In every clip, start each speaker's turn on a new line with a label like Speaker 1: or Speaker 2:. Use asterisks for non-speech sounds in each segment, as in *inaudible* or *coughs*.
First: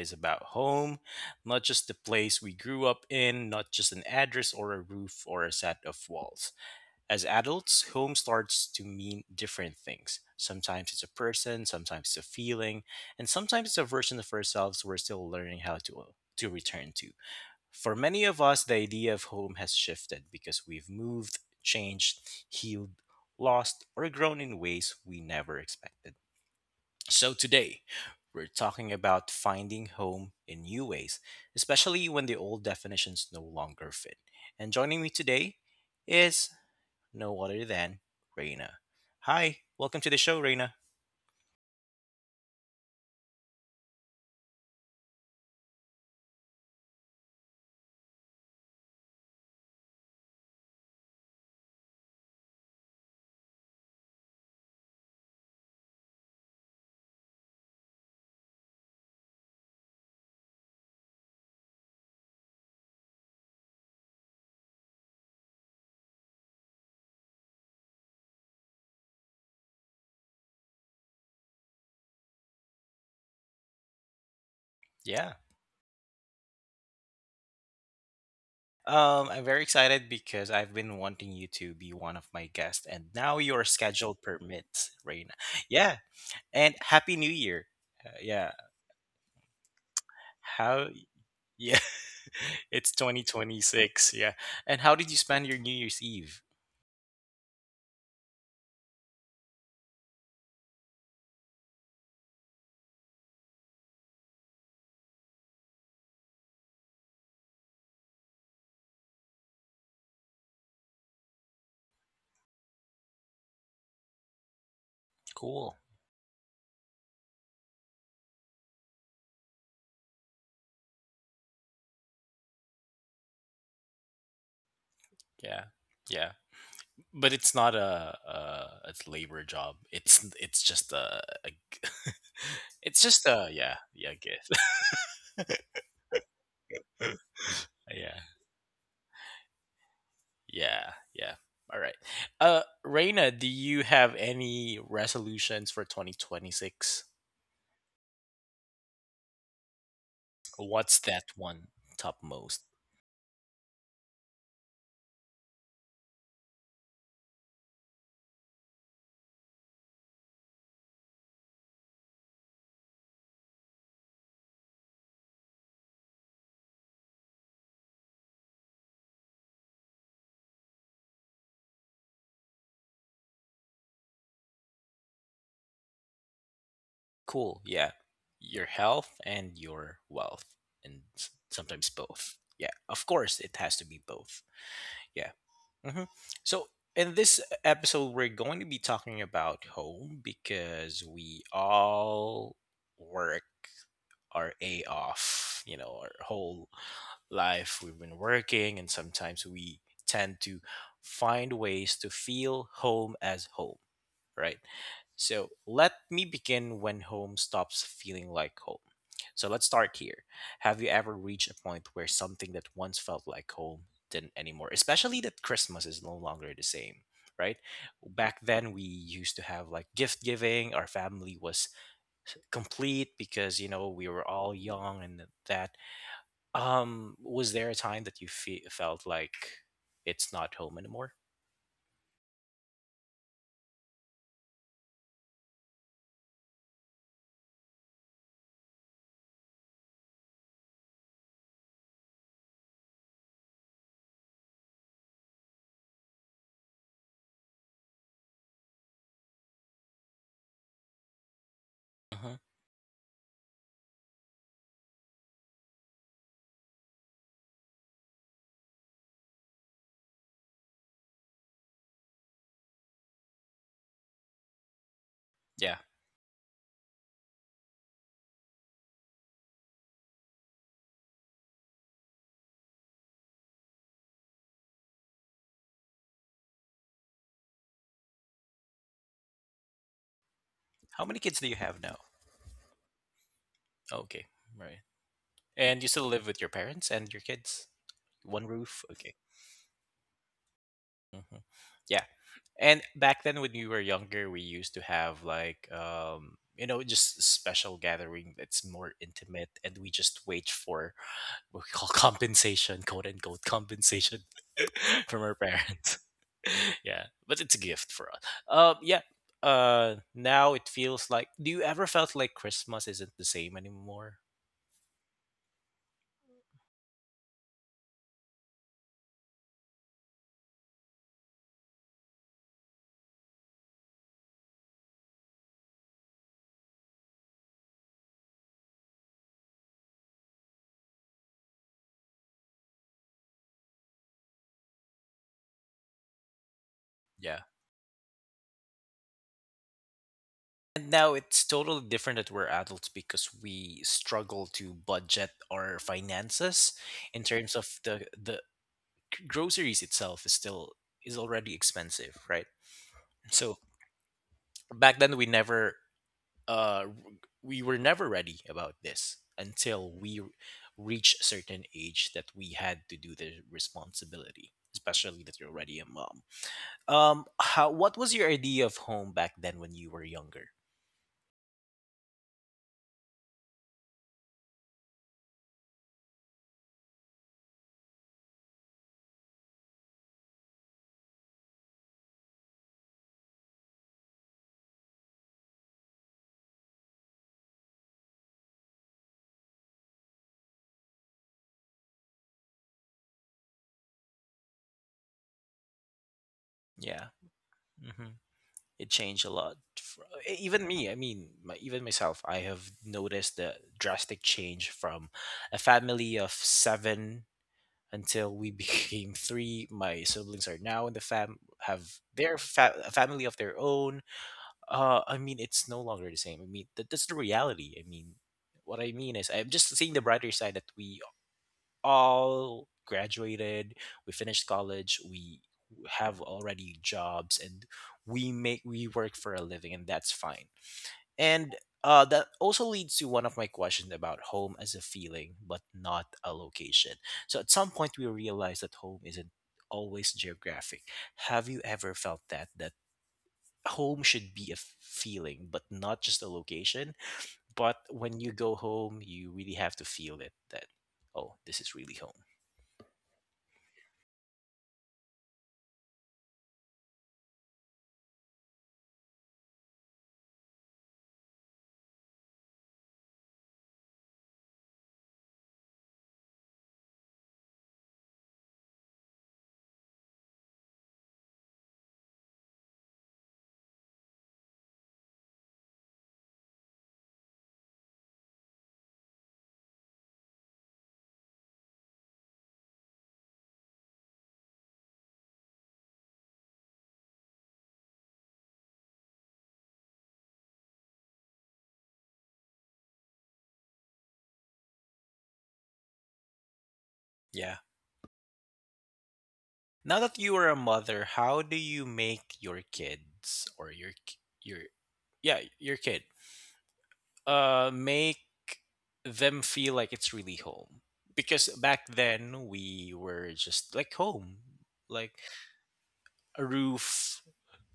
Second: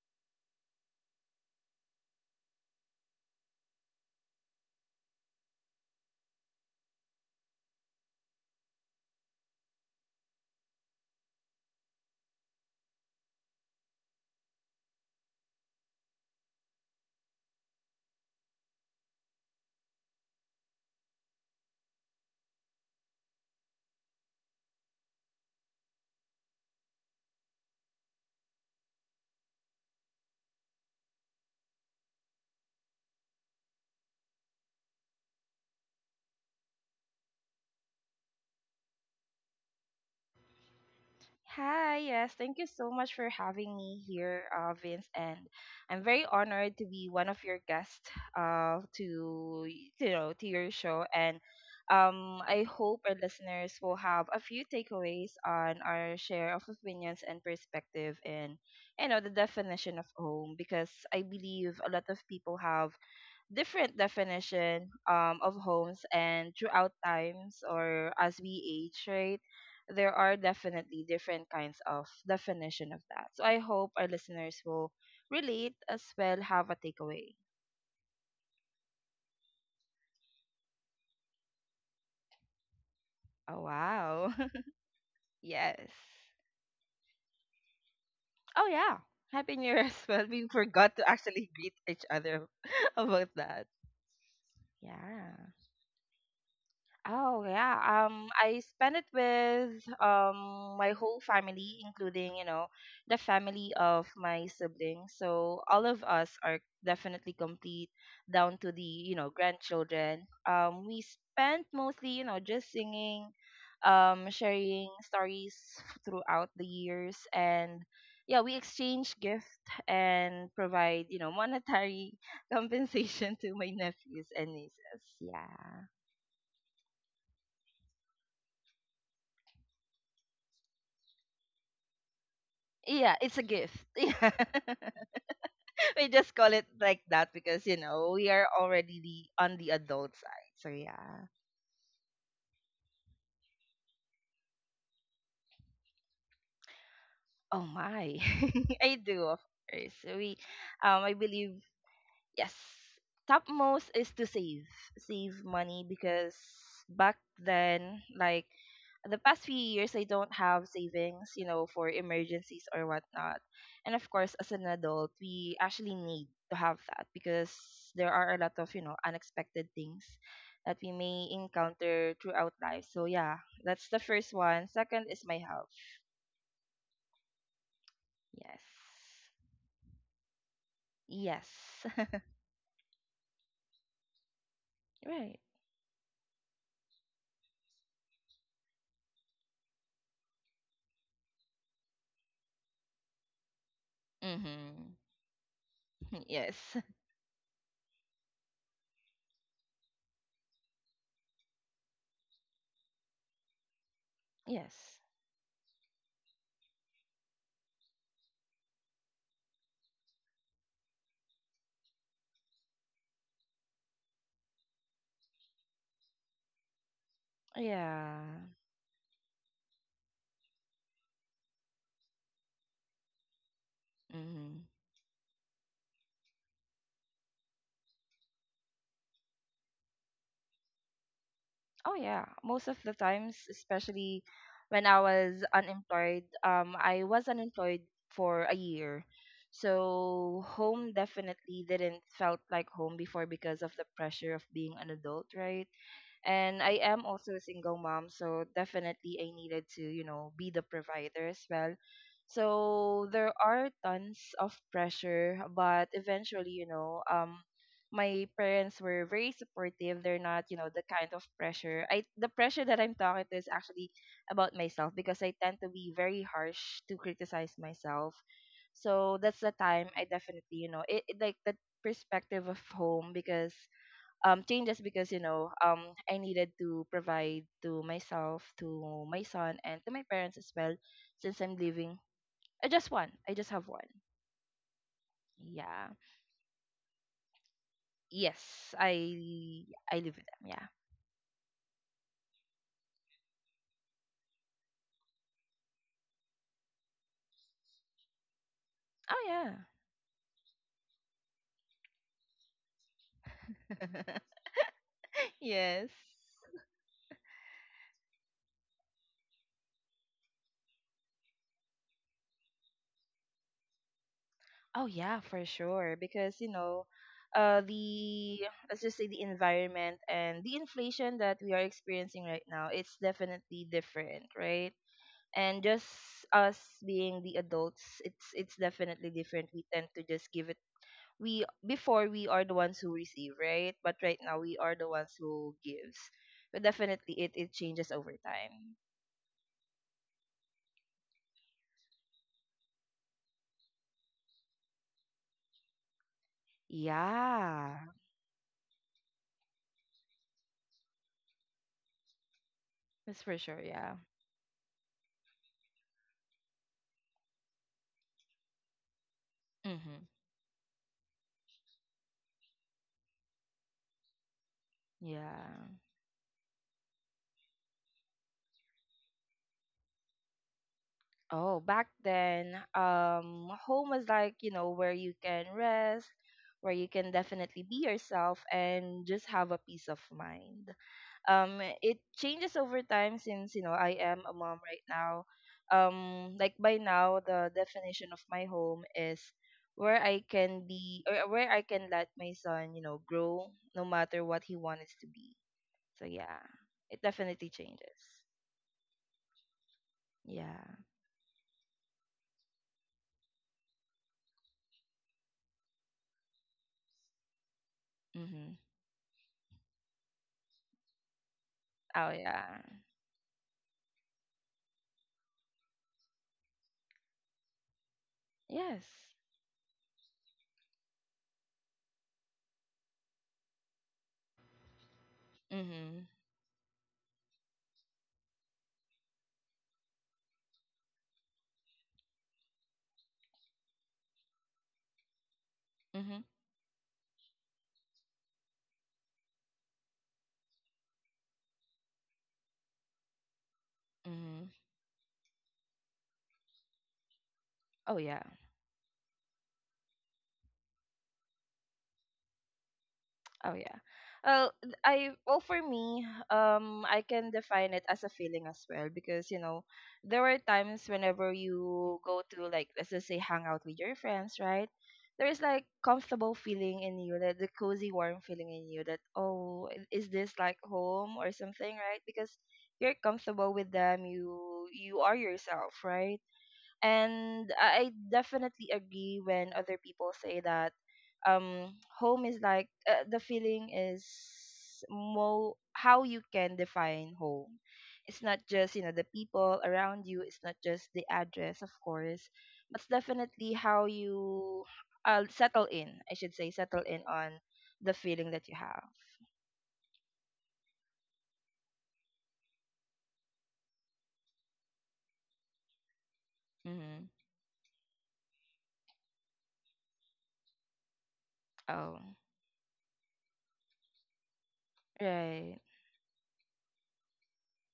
Speaker 1: is about home, not just the place we grew up in, not just an address or a roof or a set of walls. As adults, home starts to mean different things. Sometimes it's a person, sometimes it's a feeling, and sometimes it's a version of ourselves we're still learning how to return to. For many of us, the idea of home has shifted because we've moved, changed, healed, lost, or grown in ways we never expected. So today, we're talking about finding home in new ways, especially when the old definitions no longer fit. And joining me today is no other than Raina. Hi, welcome to the show, Raina.
Speaker 2: Hi, yes, thank you so much for having me here, Vince, and I'm very honored to be one of your guests, to your show, and I hope our listeners will have a few takeaways on our share of opinions and perspective in the definition of home, because I believe a lot of people have different definition of homes, and throughout times or as we age, right, there are definitely different kinds of definition of that. So I hope our listeners will
Speaker 1: Yeah.
Speaker 2: relate as well, have a takeaway.
Speaker 1: I'm very excited because I've been wanting you to be one of my guests, and now
Speaker 2: Oh,
Speaker 1: your schedule
Speaker 2: wow.
Speaker 1: permits, Raina.
Speaker 2: *laughs* Yes.
Speaker 1: Yeah, and Happy New Year. Yeah.
Speaker 2: Oh, yeah, happy new year as well. We
Speaker 1: How?
Speaker 2: forgot to actually greet
Speaker 1: Yeah,
Speaker 2: each other.
Speaker 1: *laughs*
Speaker 2: *laughs*
Speaker 1: it's
Speaker 2: About that.
Speaker 1: 2026. Yeah. And how did you
Speaker 2: Yeah.
Speaker 1: spend your New Year's Eve?
Speaker 2: Oh yeah. I spent it with my whole family, including, you know, the family of my siblings. So all of us are definitely complete down to the, you know, grandchildren. We spent mostly, you know, just singing, sharing stories
Speaker 1: Cool.
Speaker 2: throughout the years, and yeah, we exchange gift and provide, you know, monetary *laughs* compensation to my nephews and nieces.
Speaker 1: Yeah.
Speaker 2: Yeah.
Speaker 1: Yeah. But it's not a labor job. It's just a, *laughs* it's
Speaker 2: Yeah,
Speaker 1: just
Speaker 2: it's a
Speaker 1: a yeah,
Speaker 2: gift. *laughs*
Speaker 1: yeah,
Speaker 2: Yeah. *laughs*
Speaker 1: gift.
Speaker 2: We just call it like
Speaker 1: *laughs*
Speaker 2: that because, you know,
Speaker 1: Yeah.
Speaker 2: we are already the, on the adult side. So
Speaker 1: Yeah.
Speaker 2: yeah.
Speaker 1: Yeah. All right. Reina, do you have any resolutions for 2026?
Speaker 2: Oh my. *laughs* I do, of course. We
Speaker 1: What's
Speaker 2: I
Speaker 1: that
Speaker 2: believe.
Speaker 1: one
Speaker 2: Yes.
Speaker 1: topmost?
Speaker 2: Topmost is to save, save money, because back then, like the past few years, I don't have savings, you know, for emergencies or whatnot. And of course, as an adult, we actually need to have that, because there are a lot of, you know, unexpected things that we may encounter throughout life. So, yeah, that's the first one. Second is my health.
Speaker 1: Cool. Yeah.
Speaker 2: Yes.
Speaker 1: Your health and your wealth and
Speaker 2: Yes.
Speaker 1: sometimes
Speaker 2: *laughs*
Speaker 1: both. Yeah. Of course it has to be both. Yeah.
Speaker 2: Right.
Speaker 1: hmm So, in this episode, we're going to be talking about home because we all work our A
Speaker 2: Mm-hmm.
Speaker 1: off, our
Speaker 2: *laughs* Yes.
Speaker 1: whole life we've been working, and sometimes we tend to find ways to feel home as home, right?
Speaker 2: Yes.
Speaker 1: So let me begin when home stops feeling like home. So let's start here. Have you ever reached a point where something that once felt like home didn't anymore? Especially that Christmas is no longer the same, right?
Speaker 2: Yeah.
Speaker 1: Back then, we used to have like gift giving, our family was complete because we were all
Speaker 2: Hmm.
Speaker 1: young. And that Was there a time that you felt like it's not home anymore?
Speaker 2: Oh yeah. Most of the times, especially when I was unemployed for a year. So home definitely didn't felt like home before, because of the pressure of being an adult, right? And I am also a single mom, so definitely I needed to, you know, be the provider as well.
Speaker 1: Hmm.
Speaker 2: So there are tons of pressure, but eventually, you know, my parents were very supportive. They're not, you know, the kind of pressure. I the pressure that I'm talking to is actually about myself, because I tend to
Speaker 1: Yeah.
Speaker 2: be very harsh to criticize myself. So that's the time I definitely, you know, it like the perspective of home because changes, because you know I needed to provide to myself, to my son, and to my parents as well.
Speaker 1: How many
Speaker 2: Since
Speaker 1: kids do
Speaker 2: I'm
Speaker 1: you have now?
Speaker 2: living, I just one. I just have one.
Speaker 1: Okay. Right. And you
Speaker 2: Yeah.
Speaker 1: still live with your parents and your kids? One
Speaker 2: Yes,
Speaker 1: roof? Okay.
Speaker 2: I I live with them. Yeah.
Speaker 1: Hmm. Yeah. And back then, when you were younger, we used to have like just special gathering that's more
Speaker 2: Oh
Speaker 1: intimate.
Speaker 2: yeah.
Speaker 1: And we just wait for we call, *laughs* compensation, quote unquote compensation,
Speaker 2: *laughs*
Speaker 1: *laughs* from our
Speaker 2: Yes.
Speaker 1: parents. *laughs* Yeah, but it's a gift for us. Yeah. Now it feels like. Do you ever felt like Christmas isn't the same anymore?
Speaker 2: Oh yeah, for sure. Because you know, the let's just say the environment and the inflation that we are experiencing right now, it's definitely different, right? And just us being the adults, it's definitely different. We tend to just give it, we before we are the ones who receive, right, but right now we are the ones who gives. But definitely it
Speaker 1: Yeah.
Speaker 2: it changes over time.
Speaker 1: And now it's totally different that we're adults because we struggle to budget our finances in terms of
Speaker 2: Yeah,
Speaker 1: the groceries itself is already expensive, right?
Speaker 2: that's for
Speaker 1: So
Speaker 2: sure. Yeah.
Speaker 1: back then uh, we were never ready about this until
Speaker 2: Mm-hmm.
Speaker 1: we reach a certain age that we had to do the responsibility, especially that you're
Speaker 2: Yeah.
Speaker 1: already a mom. What was your idea of home back then when you were younger?
Speaker 2: Oh back then, home was like, you know, where you can rest, where you can definitely be yourself and just have a peace of mind. It changes over time, since you know I am a mom right now. Like by now, the definition of my home is where I can be, or where I can let my son, you know, grow, no matter what he wants to be. So yeah, it
Speaker 1: Yeah.
Speaker 2: definitely changes.
Speaker 1: Hmm. It changed a lot.
Speaker 2: Yeah.
Speaker 1: Even me, I mean even myself, I have noticed the drastic change from a family of seven until we *laughs*
Speaker 2: Hmm.
Speaker 1: became three. My siblings are now in the fam have
Speaker 2: Oh
Speaker 1: their
Speaker 2: yeah.
Speaker 1: a family of their own. I mean, it's no longer the same. I mean, that's the reality. I mean, what
Speaker 2: Yes.
Speaker 1: I mean is, I'm just seeing the brighter side that we all graduated, we finished college, we
Speaker 2: Mm-hmm.
Speaker 1: have already jobs, and we make we work for a living, and that's fine. And that also leads to one of my questions about home as a feeling, but not
Speaker 2: Mm-hmm.
Speaker 1: a location. So at some point, we realize that home isn't always geographic. Have you ever felt that home should
Speaker 2: Mm-hmm.
Speaker 1: be a feeling, but not just a location? But
Speaker 2: Oh
Speaker 1: when
Speaker 2: yeah.
Speaker 1: you go home, you really have to feel it. That oh, this is really home.
Speaker 2: Oh yeah. Well, for me, I can define it as a feeling as well, because you know there were times whenever you go to, like let's just say, hang out with your friends, right? There is like comfortable feeling in you, that the cozy warm feeling in you, that is this like home or something, right? Because you're comfortable with them, you are yourself, right? And I definitely agree when other people say that home is like, the feeling is more how you can define home. It's not just, you know, the people around you. It's not just the address, of course, but it's definitely how you settle in. I should say settle in on
Speaker 1: Yeah.
Speaker 2: the feeling that you have.
Speaker 1: Now that you are a mother, how do you make your kids, or your your kid,
Speaker 2: Mm-hmm.
Speaker 1: make them feel like it's really home, because back
Speaker 2: Oh,
Speaker 1: then we were just like home, like
Speaker 2: right.
Speaker 1: a roof,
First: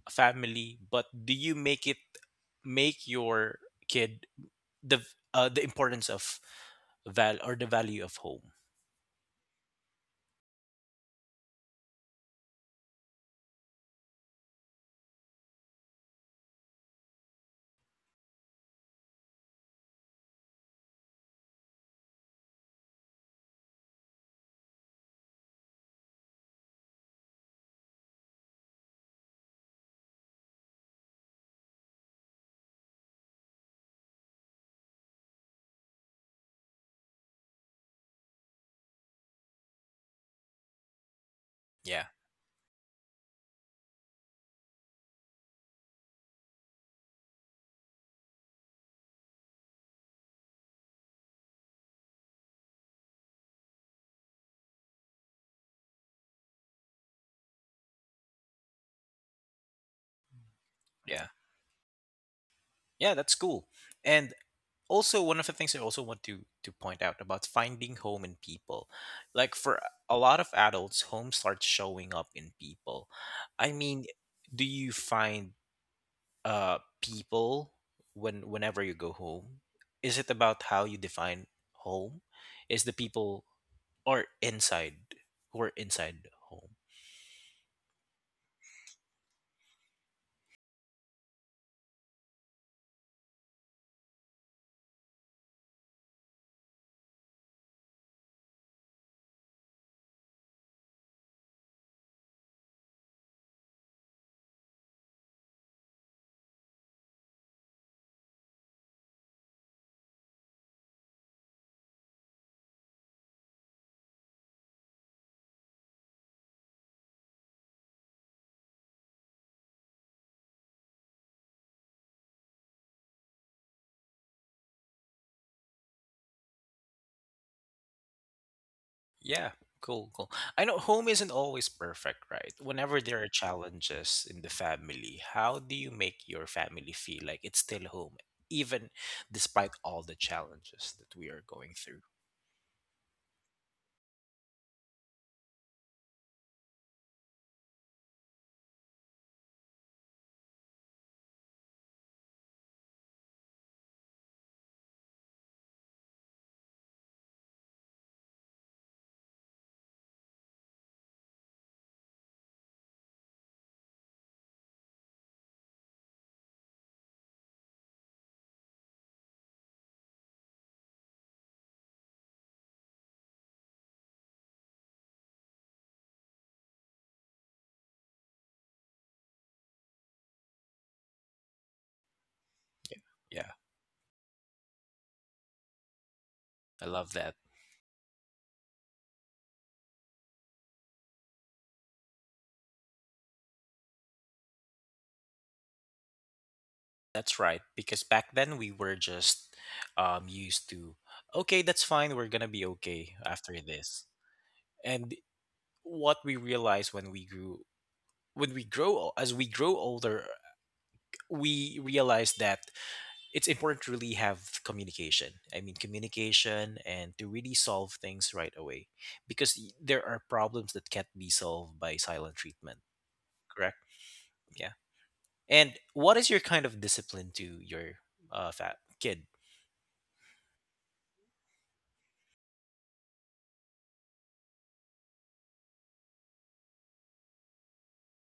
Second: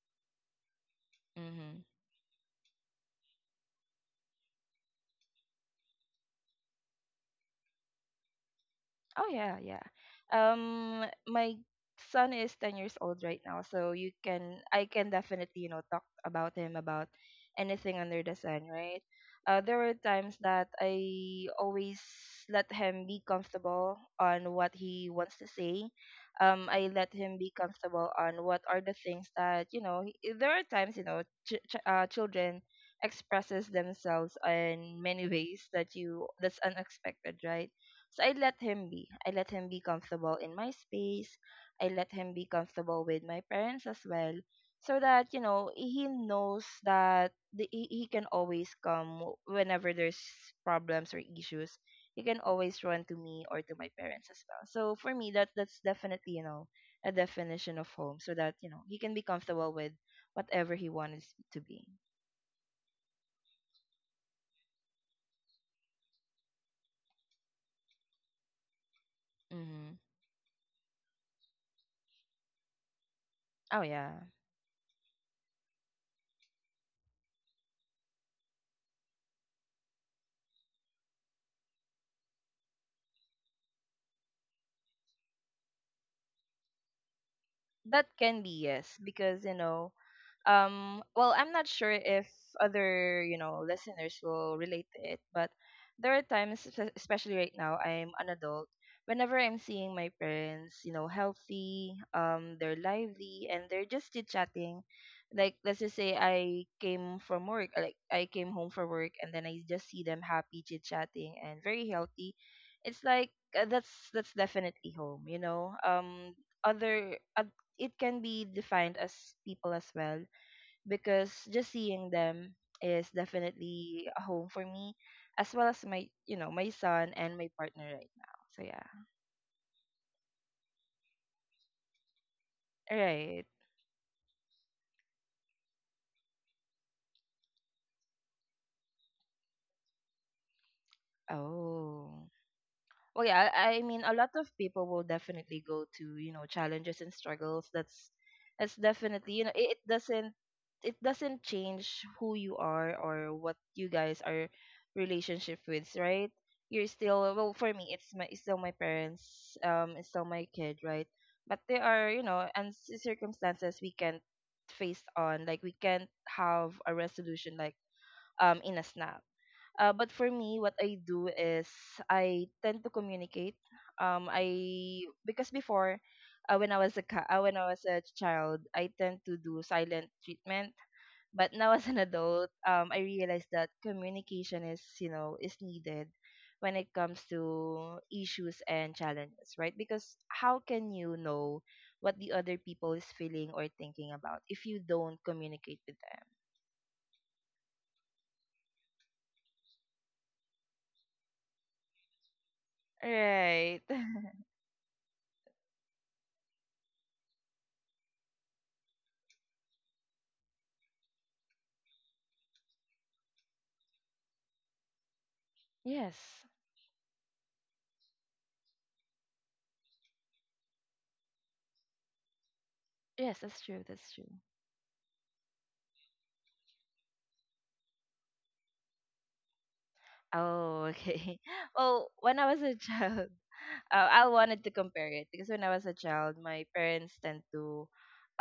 Speaker 1: a family. But do you
Speaker 2: Mm-hmm.
Speaker 1: make your kid the the importance of val or the value of home?
Speaker 2: Oh yeah, yeah. My son is 10 years old right now, so you can I can definitely, you know, talk about him about anything under the sun, right? There were times that I always let him be comfortable on what he wants to say. I let him be comfortable on what are the things that you know. There are times, you know, children expresses themselves in many *laughs* ways that you that's unexpected, right? So I let him be. I let him be comfortable in my space. I
Speaker 1: Yeah.
Speaker 2: let him be comfortable with my parents as well. So that, you know, he knows that he can always come whenever there's problems or issues. He can always run to me or to my parents as well. So for me, that's definitely, you know, a definition of home, so that, you know, he can be comfortable with whatever he
Speaker 1: Yeah.
Speaker 2: wants to be.
Speaker 1: Yeah. That's cool. And also one of the things I also want to point out about finding home in people, like, for
Speaker 2: Mm-hmm.
Speaker 1: a lot of adults home starts showing up in people. I
Speaker 2: Oh,
Speaker 1: mean,
Speaker 2: yeah.
Speaker 1: do you find people, whenever you go home, is it about how you define home, is the people, or inside who are inside home?
Speaker 2: That can be, yes. Because, you know, well I'm not sure if other, you know, listeners will relate to it, but there are times especially right now I'm an adult, whenever I'm seeing my parents, you know, healthy, they're lively and they're just chit chatting, like let's just say I came from work, like I came home from work, and then I just see them happy chit chatting and very healthy. It's like, that's definitely home, you know. Other It can be defined as people as well, because just seeing them is definitely a home for me, as well as my, you know, my son and my partner right now. So yeah.
Speaker 1: Yeah, cool, cool. I know home isn't always perfect, right?
Speaker 2: All
Speaker 1: Whenever there are
Speaker 2: right.
Speaker 1: challenges in the family, how do you make your family feel like it's still home, even despite all the challenges that we are going through?
Speaker 2: Oh. Well, yeah, I mean, a lot of people will definitely go to, you know, challenges and struggles. That's definitely, you know, it doesn't change who you are or what you guys are relationship with, right? You're still, well for me, it's my, it's still my parents, it's still my kid, right? But there are, you know, and circumstances we can't face on, like we can't have a resolution like in a snap. But for me, what I do is I tend to communicate. I Because before, when I was a child, I tend to do silent treatment. But now, *laughs* as an adult,
Speaker 1: Yeah,
Speaker 2: I realize
Speaker 1: yeah,
Speaker 2: that communication is, you know, is needed when
Speaker 1: I
Speaker 2: it
Speaker 1: love
Speaker 2: comes
Speaker 1: that.
Speaker 2: to issues and challenges, right? Because how can you know what the other people is feeling or thinking about if you don't communicate with them?
Speaker 1: That's right, because back then we were just used to, okay, that's fine, we're gonna be okay after
Speaker 2: Right.
Speaker 1: this.
Speaker 2: *laughs*
Speaker 1: And what we realized when when we grow, as we grow older, we realized that it's important to really have communication. I mean,
Speaker 2: Yes.
Speaker 1: communication, and to really solve things right away, because there are problems that can't be solved by silent treatment,
Speaker 2: Yes, that's
Speaker 1: correct?
Speaker 2: true. That's true.
Speaker 1: Yeah. And what is your kind of discipline to your fat kid?
Speaker 2: Oh, okay. *laughs* Well, when I was a child, *laughs* I wanted to compare it, because when I was a child, my parents tend to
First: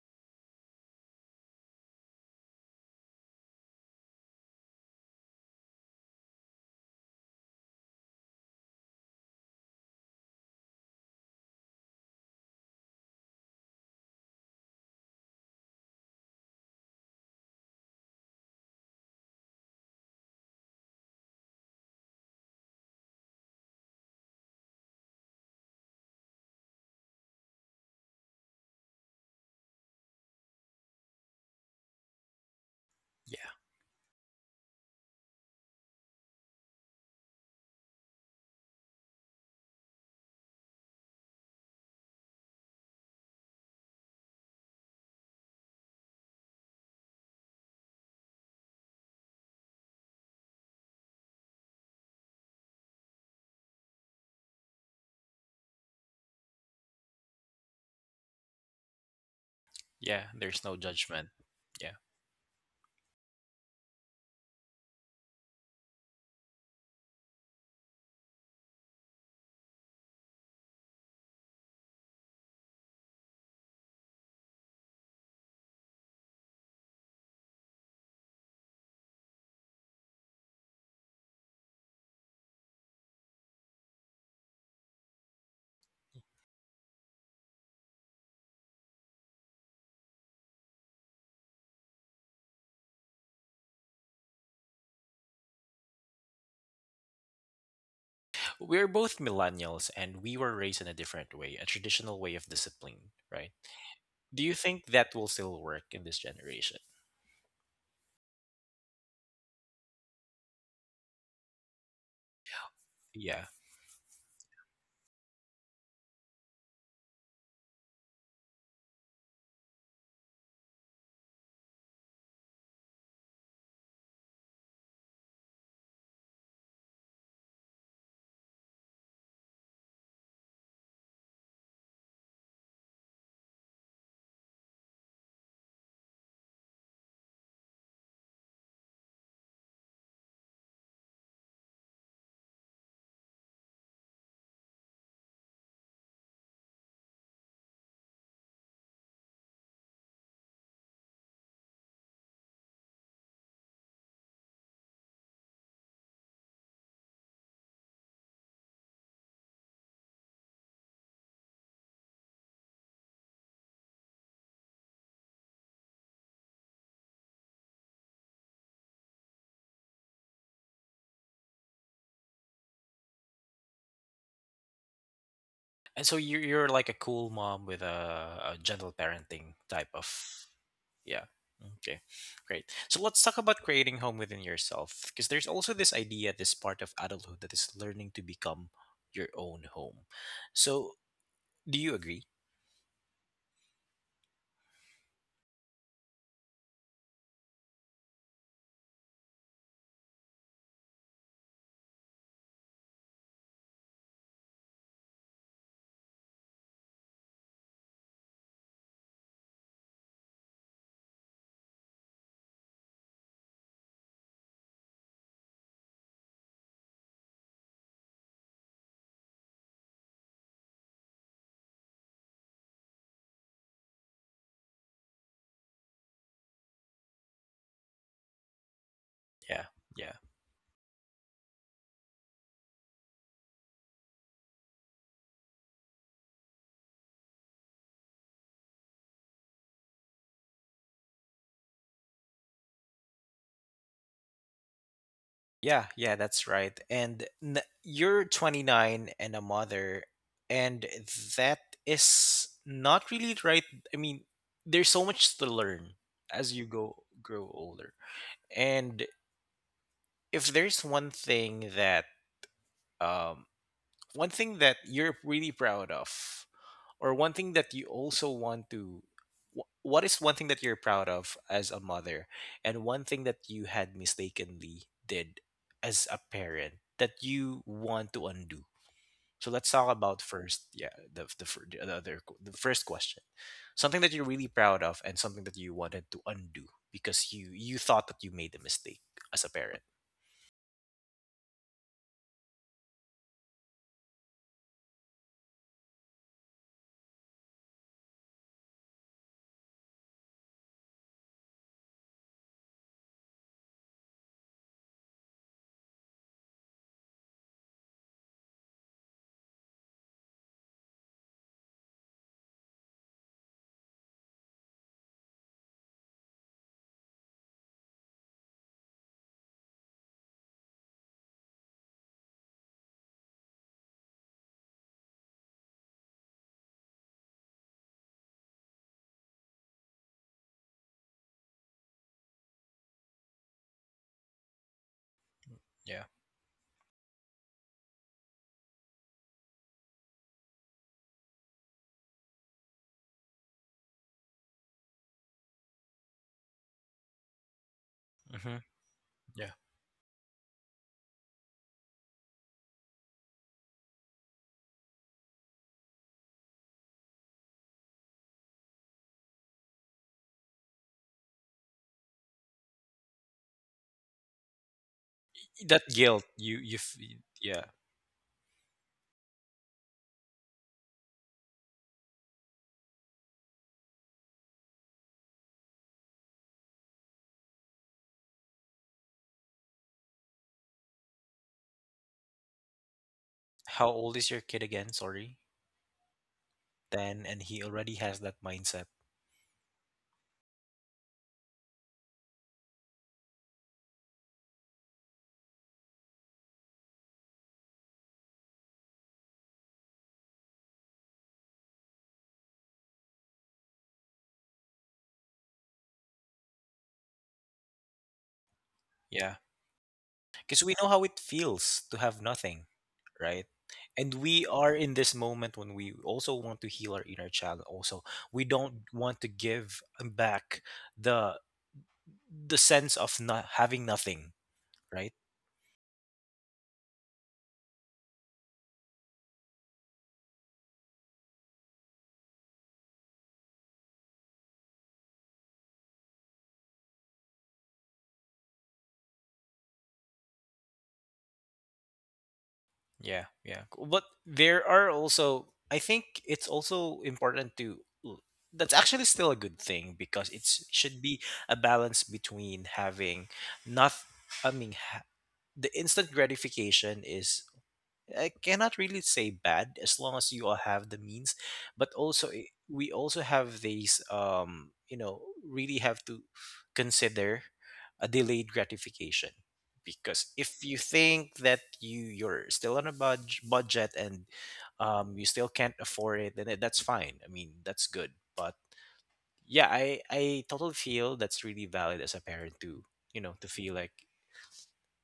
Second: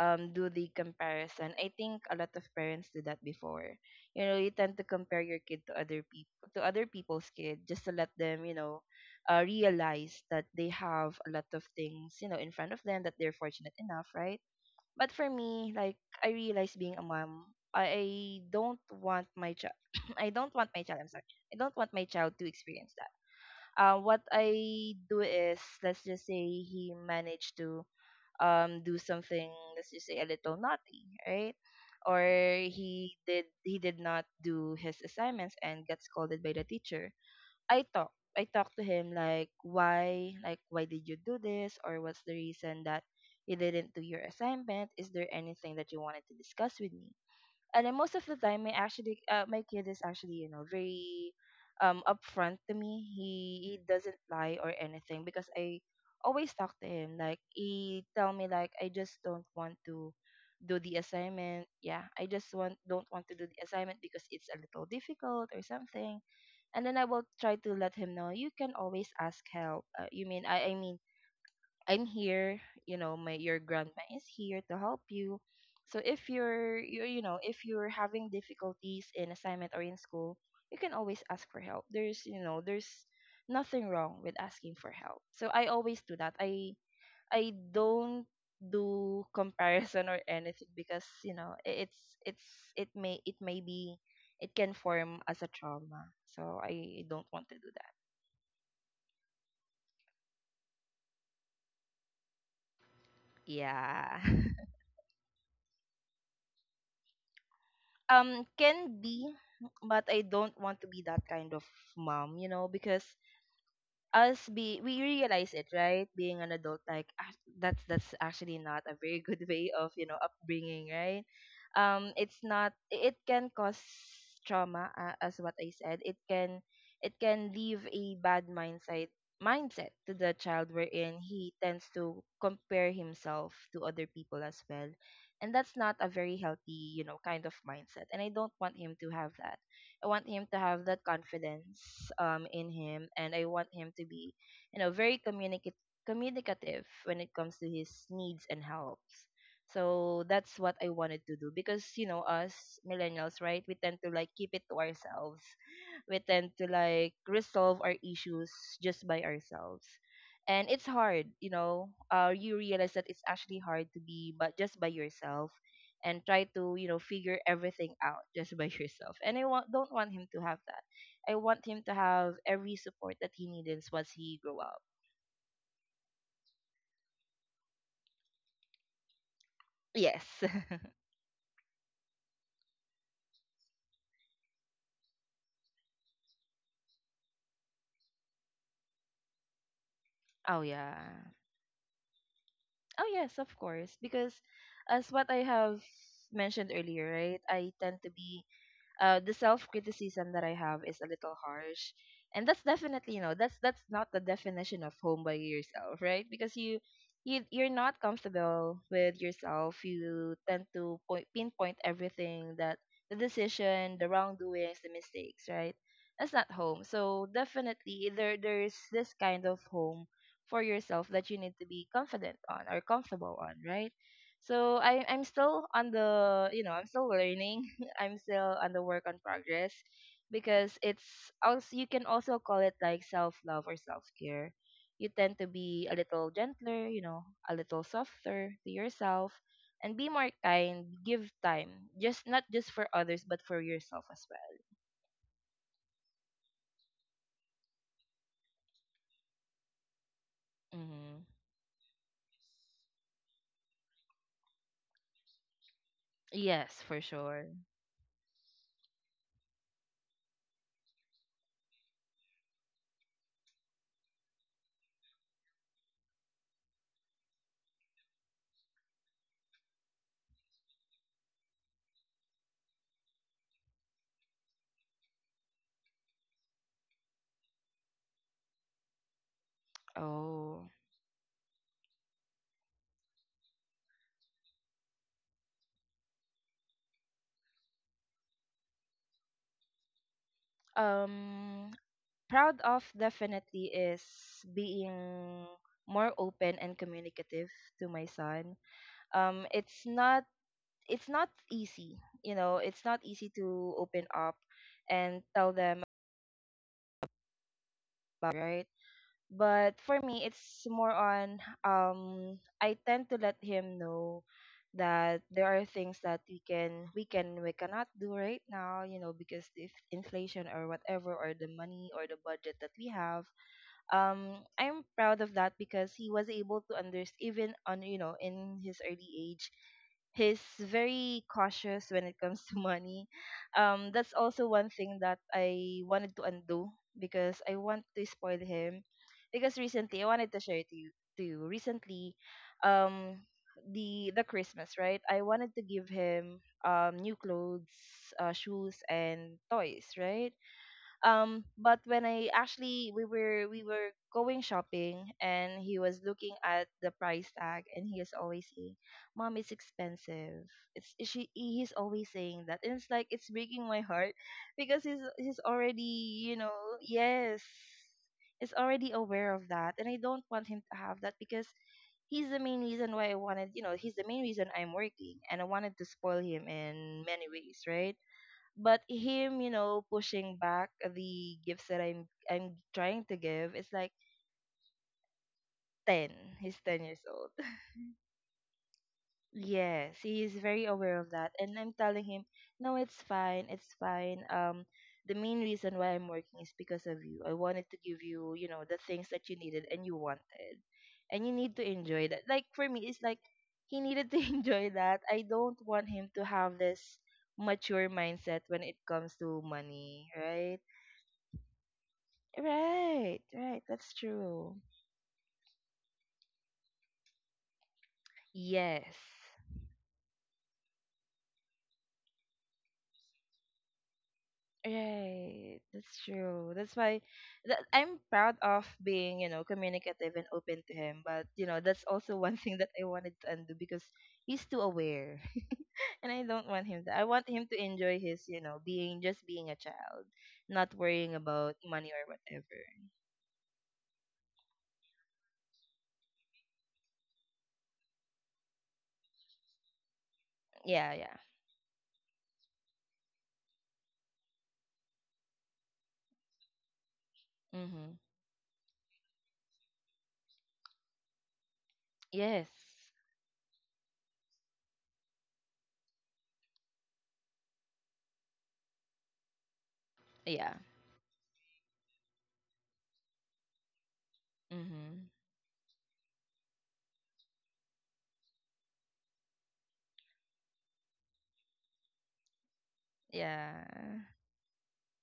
Speaker 2: do the comparison. I think a lot of parents do that before. You know, you tend to compare your kid to other people, to other people's kid, just to let them, you know, realize that they have a lot of things, you know, in front of them that they're fortunate enough, right? But for me, like I realize being a mom, I don't want my child. *coughs* *clears throat* I don't want my child. I'm sorry. I don't want my child to experience that. What I do is, let's just say he managed to do something. Let's just say a little naughty, right? Or
Speaker 1: Yeah.
Speaker 2: he did not do his assignments and got scolded by the teacher. I talk to him like why did you do this, or what's the reason that you didn't do your assignment? Is there anything that you wanted to discuss with me? And then most of the time, my kid is actually, you know, very upfront to me. He doesn't lie or anything, because I always talk to him, like he tell me like I just don't want to
Speaker 1: Yeah. There's no
Speaker 2: do the
Speaker 1: judgment.
Speaker 2: assignment.
Speaker 1: Yeah.
Speaker 2: Yeah, I just want don't want to do the assignment because it's a little difficult or something, and then I will try to let him know you can always ask help. You mean I mean I'm here, you know, my your grandma is here to help you. So if you know, if you're having difficulties in assignment or in school, you can always ask for help. There's nothing wrong with asking for help. So I always do that. I don't do comparison or anything because it's it may be it can form as a trauma. So I don't want to do that.
Speaker 1: We're both millennials and we were raised in a different way, a traditional way of discipline, right?
Speaker 2: Yeah.
Speaker 1: Do you
Speaker 2: *laughs*
Speaker 1: think that will still work in this generation?
Speaker 2: Can be, but I don't want to be that kind of mom, you know, because
Speaker 1: Yeah.
Speaker 2: us be we realize it, right, being an adult, like, that's actually not a very good way of upbringing, right. It's not. It can cause trauma, as what I said, it can leave a bad mindset to the child, wherein he tends to compare himself to other people as well. And that's not a very healthy, you know, kind of mindset, and I don't want him to have that. I want him to have that confidence, in him, and I want him to be very communicative when it comes to his needs and helps. So that's what I wanted to do because us millennials, right? We tend to, like, keep it to ourselves. We tend to, like, resolve our issues just by ourselves. And it's hard, you realize that it's actually hard to be but just by yourself and try to figure everything out just by *laughs* yourself. And don't want him to have that. I want him to have every support that he needs once he grow up.
Speaker 1: And so you're like a cool mom with a gentle parenting type of.
Speaker 2: Yes.
Speaker 1: Yeah. Okay. Great. So let's talk about creating home within yourself, because there's also this idea, this part of adulthood that is learning to become your own home.
Speaker 2: *laughs* Oh,
Speaker 1: So
Speaker 2: yeah.
Speaker 1: do you agree?
Speaker 2: Oh, yes, of course, because as what I have mentioned earlier, right, I tend to be the self criticism that I have is a little harsh. And that's definitely, that's not the definition of home by yourself, right? Because you're not comfortable with yourself. You tend to pinpoint everything, that the decision, the wrongdoings, the mistakes, right? That's not home. So definitely, there's this kind of home for yourself that you need to be confident on or comfortable on, right? So I'm still learning. I'm still on the work on
Speaker 1: Yeah.
Speaker 2: progress
Speaker 1: Yeah.
Speaker 2: because it's also, you can also call it like self love or self care. You tend to be a little gentler, a little softer to yourself and be more kind, give time. Just not just for others but for yourself as
Speaker 1: Yeah. Yeah. That's right. And you're 29 and a mother,
Speaker 2: well.
Speaker 1: and
Speaker 2: Mm-hmm.
Speaker 1: that is not really right. I mean, there's so much to learn as you
Speaker 2: Yes,
Speaker 1: go
Speaker 2: for sure.
Speaker 1: grow older. And if there's um, one thing that you're really proud of, or one thing that you also want to wh- what is one thing that you're proud of as a mother, and one thing that you had mistakenly did as a parent that you want to undo? So let's talk about first,
Speaker 2: Oh.
Speaker 1: yeah, the, fir- the other qu- the first question, something that you're really proud of, and something that you wanted to undo because you thought that you made a mistake as a parent.
Speaker 2: Um Proud of, definitely, is being more open and communicative to my son. Um it's not it's not easy, it's not easy to open up and tell them about it, right. But for me, it's more on, I tend to let him know that there are things that we cannot do right now, because if inflation or whatever, or the money or the budget that we have. I'm proud of that because he was able to understand, even on, in his early age, he's very cautious when it comes *laughs* to money. That's also one thing that I
Speaker 1: Yeah.
Speaker 2: wanted to undo because I want to spoil him. Because recently, I wanted to share it to you. To you. Recently, um, the Christmas, right, I wanted to give him new clothes,
Speaker 1: Hmm.
Speaker 2: shoes, and
Speaker 1: Yeah.
Speaker 2: toys, right. But when I actually we were going shopping, and he was looking at the price tag, and he is always saying, "Mom, it's expensive." it's she He's always saying that, and it's like it's breaking my heart because he's
Speaker 1: That
Speaker 2: already,
Speaker 1: guilt
Speaker 2: you know.
Speaker 1: you,
Speaker 2: Yes.
Speaker 1: yeah.
Speaker 2: Is already aware of that, and I don't want him to have that because he's the main reason why I wanted you know he's the main reason I'm working, and I wanted to spoil him in many ways, right. But him, pushing back the gifts that I'm trying to give, it's
Speaker 1: How
Speaker 2: like
Speaker 1: old is your kid again? Sorry.
Speaker 2: 10. He's 10 years
Speaker 1: 10,
Speaker 2: old.
Speaker 1: and he already has that mindset.
Speaker 2: *laughs* Yes, he is very aware of that, and I'm telling him, "No, it's fine, it's fine." The main reason why I'm working is because of you. I wanted to give you, you know the things that you needed and you wanted, and you need to enjoy that. Like, for me, it's like he needed to *laughs* enjoy that. I don't want him to have this mature mindset when it comes
Speaker 1: Yeah.
Speaker 2: to money, right.
Speaker 1: Cuz we know how it feels to have nothing,
Speaker 2: Right,
Speaker 1: right?
Speaker 2: right. That's
Speaker 1: And we
Speaker 2: true.
Speaker 1: are in this moment when we also want to heal our inner child also. We don't
Speaker 2: Yes.
Speaker 1: want to give back the the sense of not having nothing, right?
Speaker 2: Right. That's true. That's why, that I'm proud of being, you know, communicative and open to him. But, that's also *laughs* one thing that I wanted to undo because he's too aware. *laughs* And I don't want him to. I want him to enjoy his, being just being a child, not worrying about money or whatever.
Speaker 1: Yeah, yeah. Cool. But there are also, I think it's also important l- that's actually still a good thing, because it
Speaker 2: Yeah,
Speaker 1: should
Speaker 2: yeah.
Speaker 1: be a balance between having not, I mean, the instant gratification is,
Speaker 2: Mhm.
Speaker 1: I cannot really say bad as long as you all have the means, but also
Speaker 2: Yes.
Speaker 1: we also have these, really have to consider a delayed gratification, because if
Speaker 2: Yeah.
Speaker 1: you think that you're still on a budget and
Speaker 2: Mhm.
Speaker 1: you still can't afford it, then that's fine. I mean, that's good. But yeah, I totally feel that's really valid as a parent to, you know, to
Speaker 2: Yeah.
Speaker 1: feel like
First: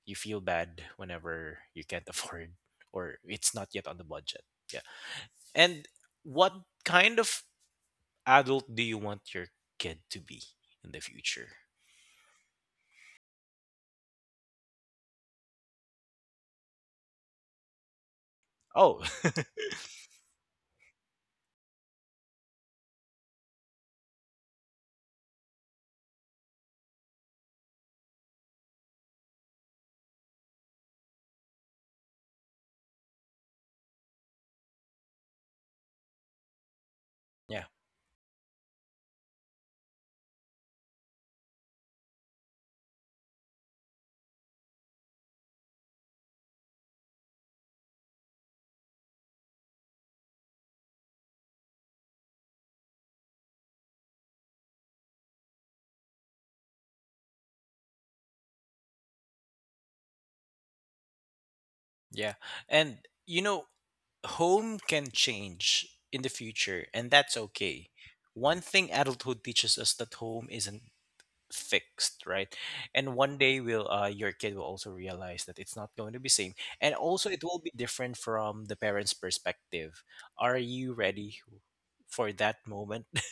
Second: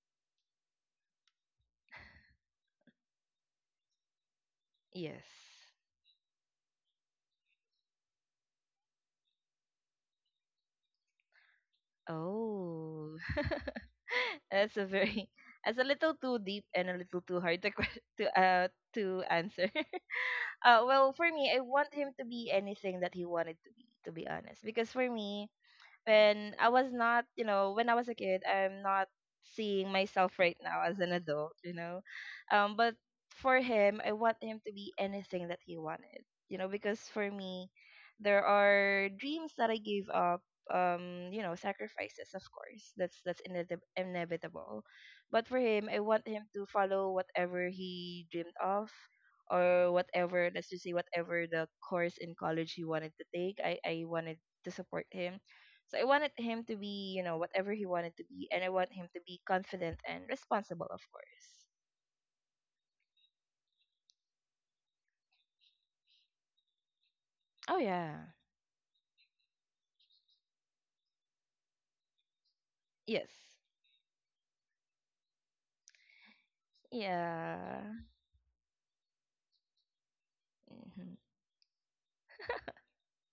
Speaker 1: you feel bad whenever you can't *laughs* afford, or it's not yet on the budget. Yeah.
Speaker 2: Yes.
Speaker 1: And what kind of adult do you want your kid to be in the future?
Speaker 2: Oh. *laughs* *laughs* That's a very that's a little too deep and a little too hard to *laughs*
Speaker 1: Oh,
Speaker 2: to
Speaker 1: *laughs*
Speaker 2: answer. *laughs* Well, for me, I want him to be anything that he wanted to be honest. Because for me, when I was a kid, I'm not seeing myself right now as an adult. But for him, I want him to be anything that he wanted, because for
Speaker 1: yeah.
Speaker 2: me, there are dreams that I gave up, sacrifices, of course. That's inevitable. But for him, I want him to follow whatever he dreamed of, or whatever, let's just say whatever the course in college he wanted to take. I wanted to support him, so I wanted him to be, whatever he wanted to be, and I want him to be confident and responsible, of course.
Speaker 1: Yeah. And you know, home can change in the future, and that's
Speaker 2: Oh,
Speaker 1: okay.
Speaker 2: yeah.
Speaker 1: One thing adulthood teaches us, that home isn't fixed, right? And
Speaker 2: Yes.
Speaker 1: one day, will your kid will also realize that it's not going to be same, and also it will be
Speaker 2: Yeah.
Speaker 1: different from the parents perspective. Are you
Speaker 2: Hmm.
Speaker 1: ready for that moment? *laughs*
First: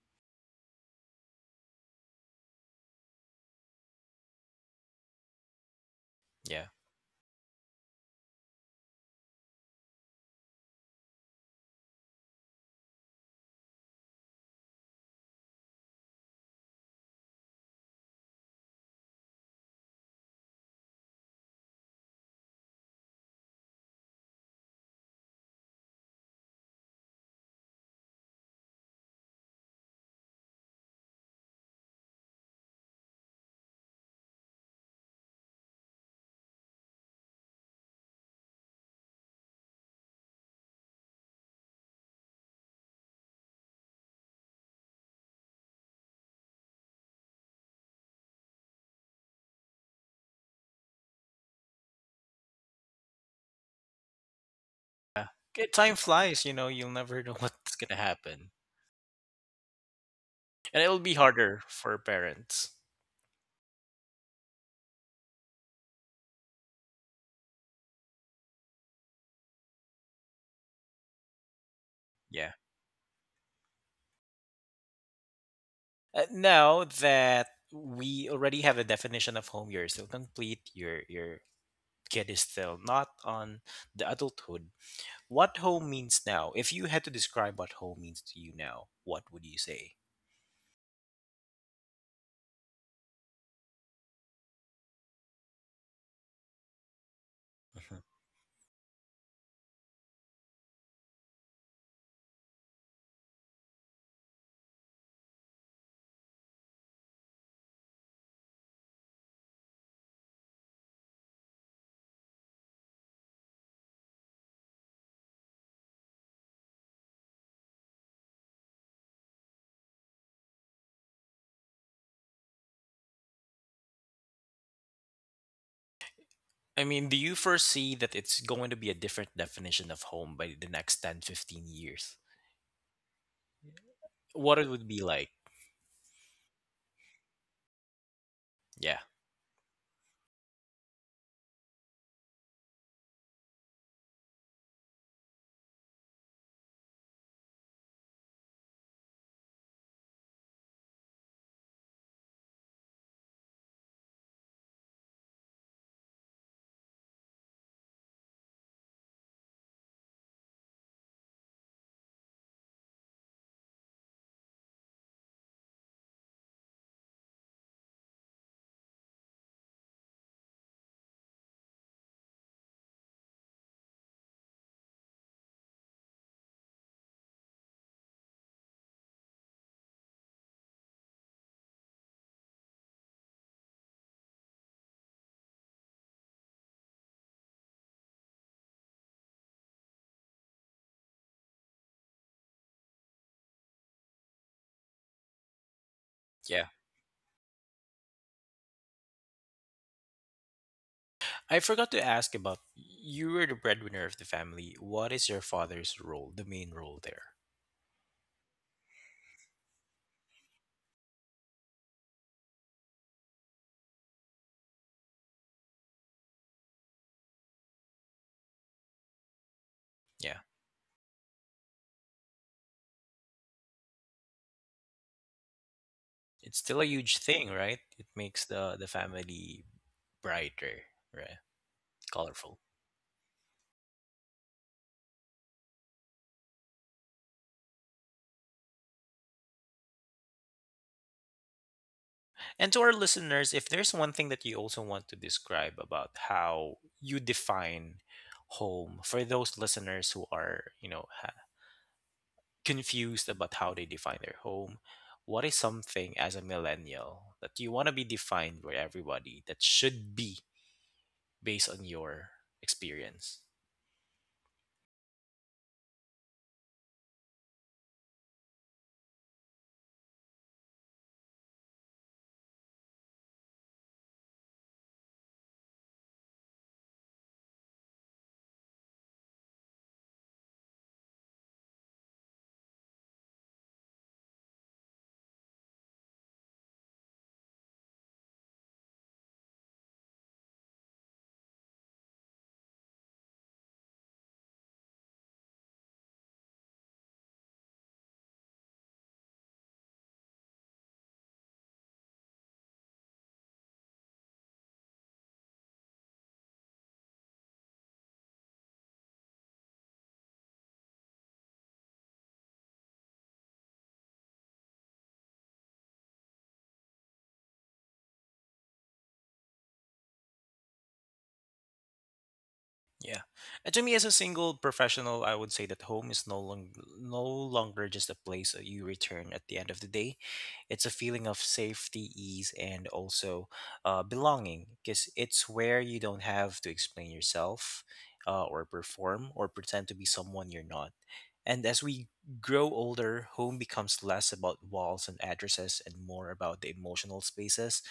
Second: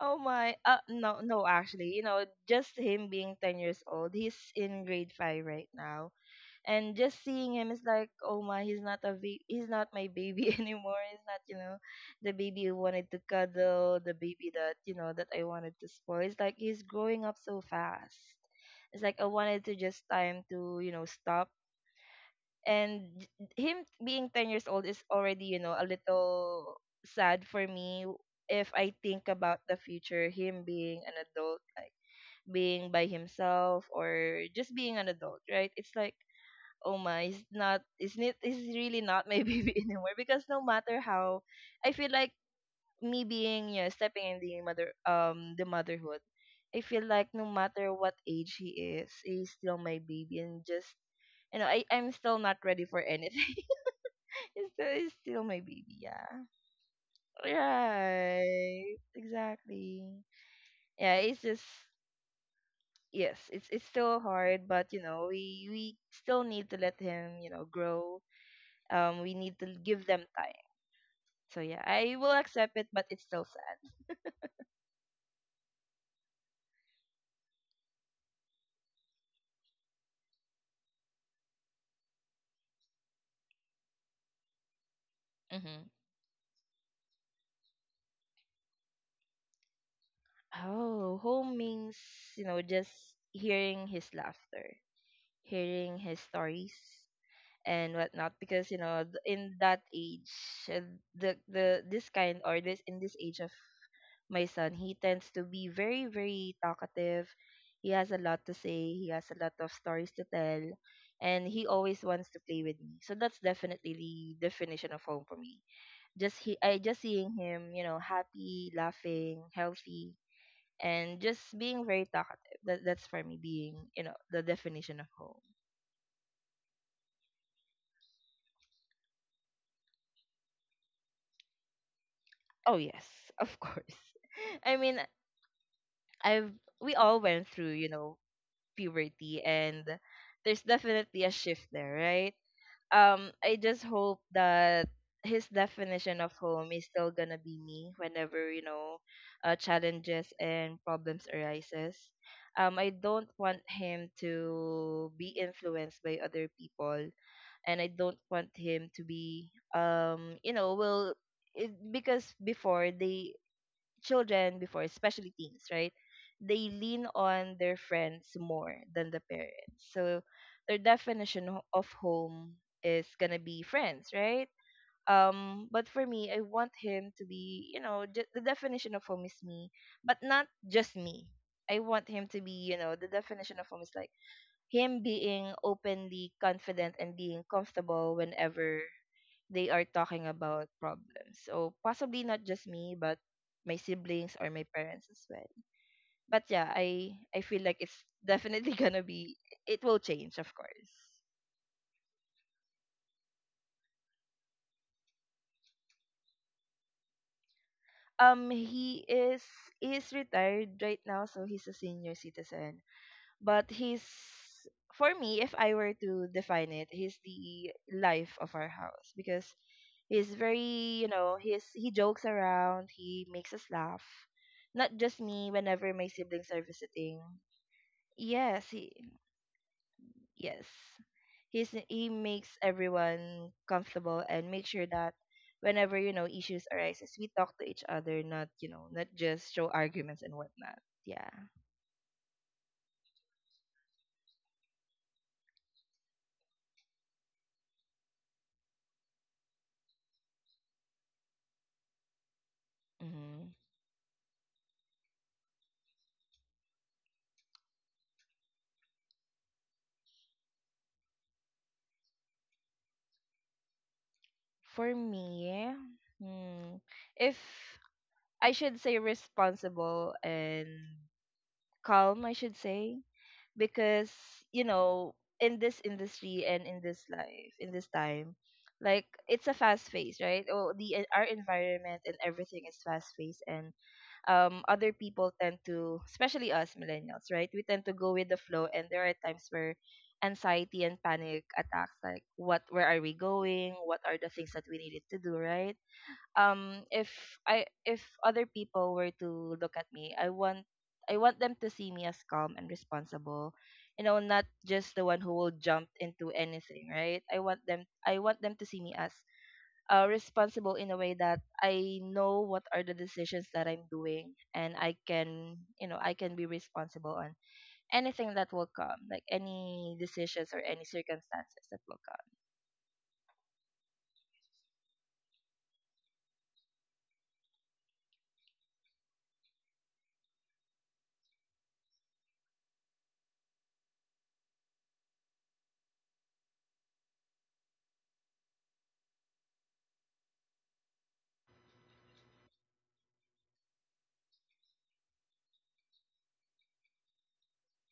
Speaker 2: Oh my. No, no. Actually, just him being 10 years old. He's in grade five right now.
Speaker 1: Yeah.
Speaker 2: And just seeing him is like, oh my, he's not my baby *laughs* anymore. He's not the baby who wanted to cuddle, the baby that you know that I wanted to spoil. It's like he's growing up so fast. It's like I wanted to just time to, stop. and j- Him being 10 years old is already, a little sad for me. If I think about the future, him being an adult, like being by himself, or just being an adult, right, it's like, oh my, it's really not my *laughs* baby anymore. Because no matter how I feel, like me being, stepping in the motherhood, I feel like no matter what age he is, he's still my baby. And just, I'm still not ready for anything. *laughs* He's
Speaker 1: Yeah.
Speaker 2: still my
Speaker 1: Okay, time
Speaker 2: baby, yeah.
Speaker 1: flies, you'll never know *laughs* what's gonna happen,
Speaker 2: Right, exactly.
Speaker 1: and it'll
Speaker 2: Yeah.
Speaker 1: be
Speaker 2: It's just,
Speaker 1: harder for parents.
Speaker 2: yes, it's still hard. But, we still need to let him, grow. We need to give them time. So yeah, I will
Speaker 1: Yeah.
Speaker 2: accept it, but it's still sad.
Speaker 1: Now that we already have a definition of home, you're still complete, your kid is still not on the adulthood. What
Speaker 2: Mm-hmm.
Speaker 1: home means now. If you had to describe what home means to you now, what would you say?
Speaker 2: Oh, home means just hearing his laughter, hearing his stories and
Speaker 1: Mhm.
Speaker 2: whatnot. Because in that age, uh, the this kind or this in this age of my son, he tends to be very, very talkative. He has a lot to say. He has a lot of stories to tell, and he always wants to play with me. So that's definitely the definition of home for me. Just he I just seeing him, happy, laughing, healthy, and just being very talkative. That's for me being, the definition of home.
Speaker 1: I mean, do you foresee that it's going to be a different definition of home by the next 10, 15 years?
Speaker 2: Oh, yes, of course.
Speaker 1: What
Speaker 2: *laughs*
Speaker 1: it
Speaker 2: I
Speaker 1: would
Speaker 2: mean,
Speaker 1: be like?
Speaker 2: I've we all went through,
Speaker 1: Yeah.
Speaker 2: puberty, and there's definitely a shift there, right? I just hope that his definition of home is still gonna be me, whenever, challenges and problems arises. I don't want him to be influenced by other people, and I don't want him to be, because before, they, children before, especially teens, right? They lean on their friends more than the parents. So their definition of home is gonna be friends, right? But for me, I want him to be. The definition of home is me, but not just me. I want him to be. The definition of home is like him being openly confident and being comfortable whenever they are talking about problems. So possibly not just me, but my siblings or my parents as well. But
Speaker 1: Yeah.
Speaker 2: yeah, I feel like it's definitely *laughs* gonna be it will change, of course.
Speaker 1: I forgot to ask about you were the breadwinner of the family. What is your father's role, the main role there?
Speaker 2: He is retired right now, so he's a senior citizen. But he's, for me, if I were to define it, he's the life of our house because he's
Speaker 1: Yeah.
Speaker 2: very, he jokes around, he makes us laugh. Not just me, whenever my siblings
Speaker 1: It's
Speaker 2: are
Speaker 1: still a huge
Speaker 2: visiting.
Speaker 1: thing, right? It makes
Speaker 2: Yes,
Speaker 1: the
Speaker 2: he.
Speaker 1: family
Speaker 2: Yes.
Speaker 1: brighter, right?
Speaker 2: He makes
Speaker 1: Colorful.
Speaker 2: everyone comfortable and make sure that whenever, issues arises, we talk to each other, not, you know, not just show arguments and whatnot. Yeah.
Speaker 1: And to our listeners, if there's one thing that you also want to describe about how you define home for those listeners who are, you know, confused
Speaker 2: Hmm.
Speaker 1: about how they define their home, what is something as a millennial that you want to be defined by everybody that should be based on your experience?
Speaker 2: For me, hmm, if I should say responsible and calm, I should say, because you know in this industry and in this life, in this time, like, it's a fast phase, right. Oh, our environment and everything is fast paced and other people tend to, especially us millennials, right, we tend to go with the flow, and there are times where anxiety and panic attacks, like, what, where are we going, what are the things that we needed to do, right. um if if other people were to look at me, I want them to see me as calm and responsible. You know, not just the one who will jump into anything, right? I want them to see me as responsible, in a way that I know what are the decisions that I'm doing, and I can, be responsible on anything that will come, like any decisions or any circumstances that will
Speaker 1: Yeah. And to me, as a single professional, I would say that home is no longer just a place that you return at the end of the day. It's a feeling of safety, ease, and also belonging, because it's where you don't have to explain yourself, or perform, or pretend to be someone you're not. And as we grow older, home becomes less about walls and addresses and more about the emotional spaces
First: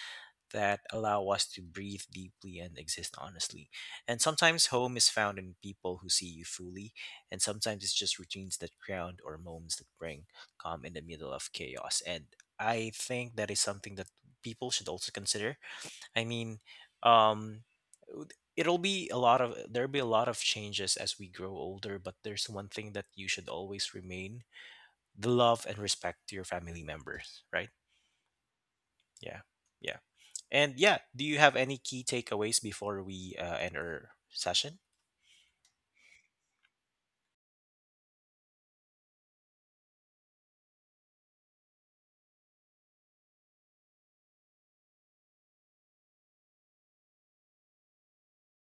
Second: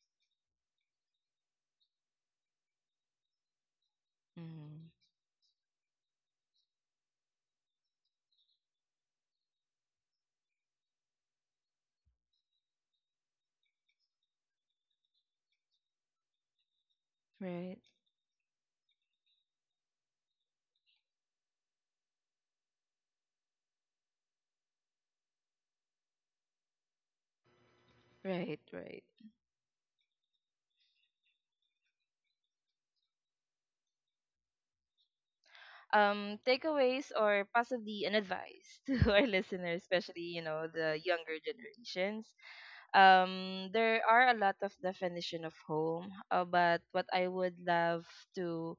Speaker 1: that allow us to breathe deeply and exist honestly. And sometimes
Speaker 2: come.
Speaker 1: home is found in people who see you fully, and sometimes it's just routines that ground, or moments that bring calm in the middle of chaos. And I think that is something that people should also consider. I mean,
Speaker 2: Mm,
Speaker 1: um,
Speaker 2: right,
Speaker 1: w- it'll be a lot of there'll be a lot of changes as we grow older, but there's one thing that you should always remain: the love and respect to your family members, right?
Speaker 2: right, right.
Speaker 1: Yeah. Yeah. And yeah, do you have any key takeaways before we end our session?
Speaker 2: Takeaways, or possibly an advice, *laughs* to our listeners, especially, the younger generations. There are a lot of definition of home, but what I would love to,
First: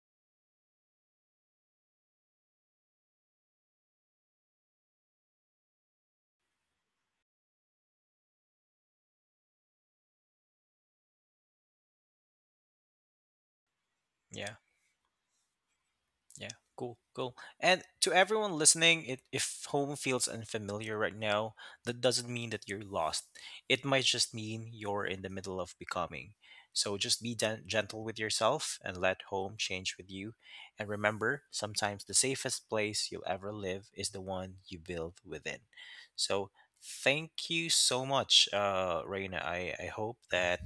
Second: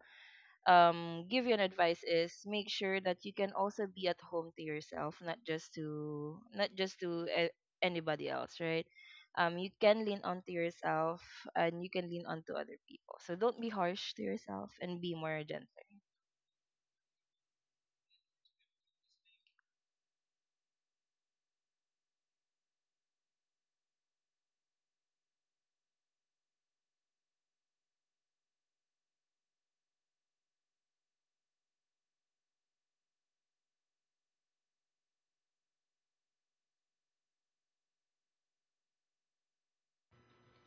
Speaker 2: give you an advice, is make sure that you can also be at home to yourself, not just to anybody else, right? You can lean onto yourself and you can lean onto other people. So don't be harsh to
Speaker 1: Yeah,
Speaker 2: yourself and be more gentle.
Speaker 1: yeah, cool, cool. And to everyone listening, if home feels unfamiliar right now, that doesn't mean that you're lost. It might just mean you're in the middle of becoming. So just be gentle with yourself and let home change with you. And remember, sometimes the safest place you'll ever live is the one you build within. So thank you so much, Reina. I hope that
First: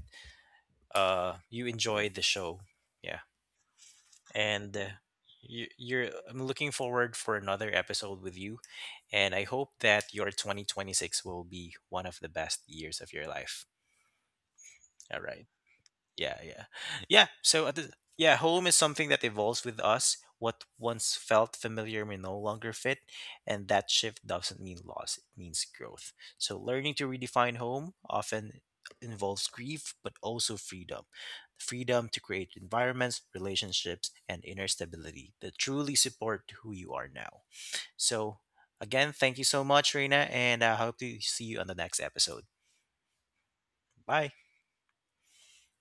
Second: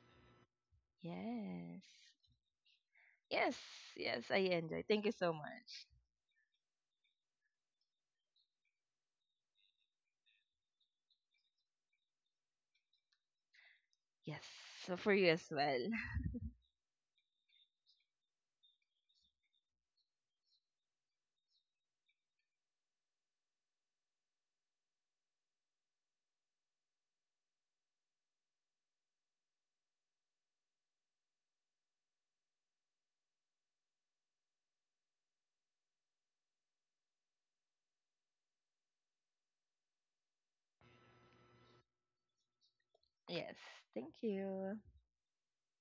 Speaker 1: you
Speaker 2: Yes.
Speaker 1: enjoy the show. Yeah.
Speaker 2: Yes, yes, I
Speaker 1: And
Speaker 2: enjoy. Thank you so
Speaker 1: you,
Speaker 2: much.
Speaker 1: you're I'm looking forward for another episode with you, and I hope that your 2026 will be one of the best years of your life.
Speaker 2: Yes, so for
Speaker 1: All
Speaker 2: you as
Speaker 1: right.
Speaker 2: well.
Speaker 1: Yeah, yeah. Yeah, so home is something that evolves with us. What once felt familiar may no longer fit, and that shift doesn't mean loss, it means growth. So learning to redefine home often involves grief but also freedom. Freedom to create environments, relationships, and inner stability that truly support who you are now. So again, thank you so much, Reina, and I hope to see you on the next episode.
Speaker 2: Yes, thank
Speaker 1: Bye.
Speaker 2: you.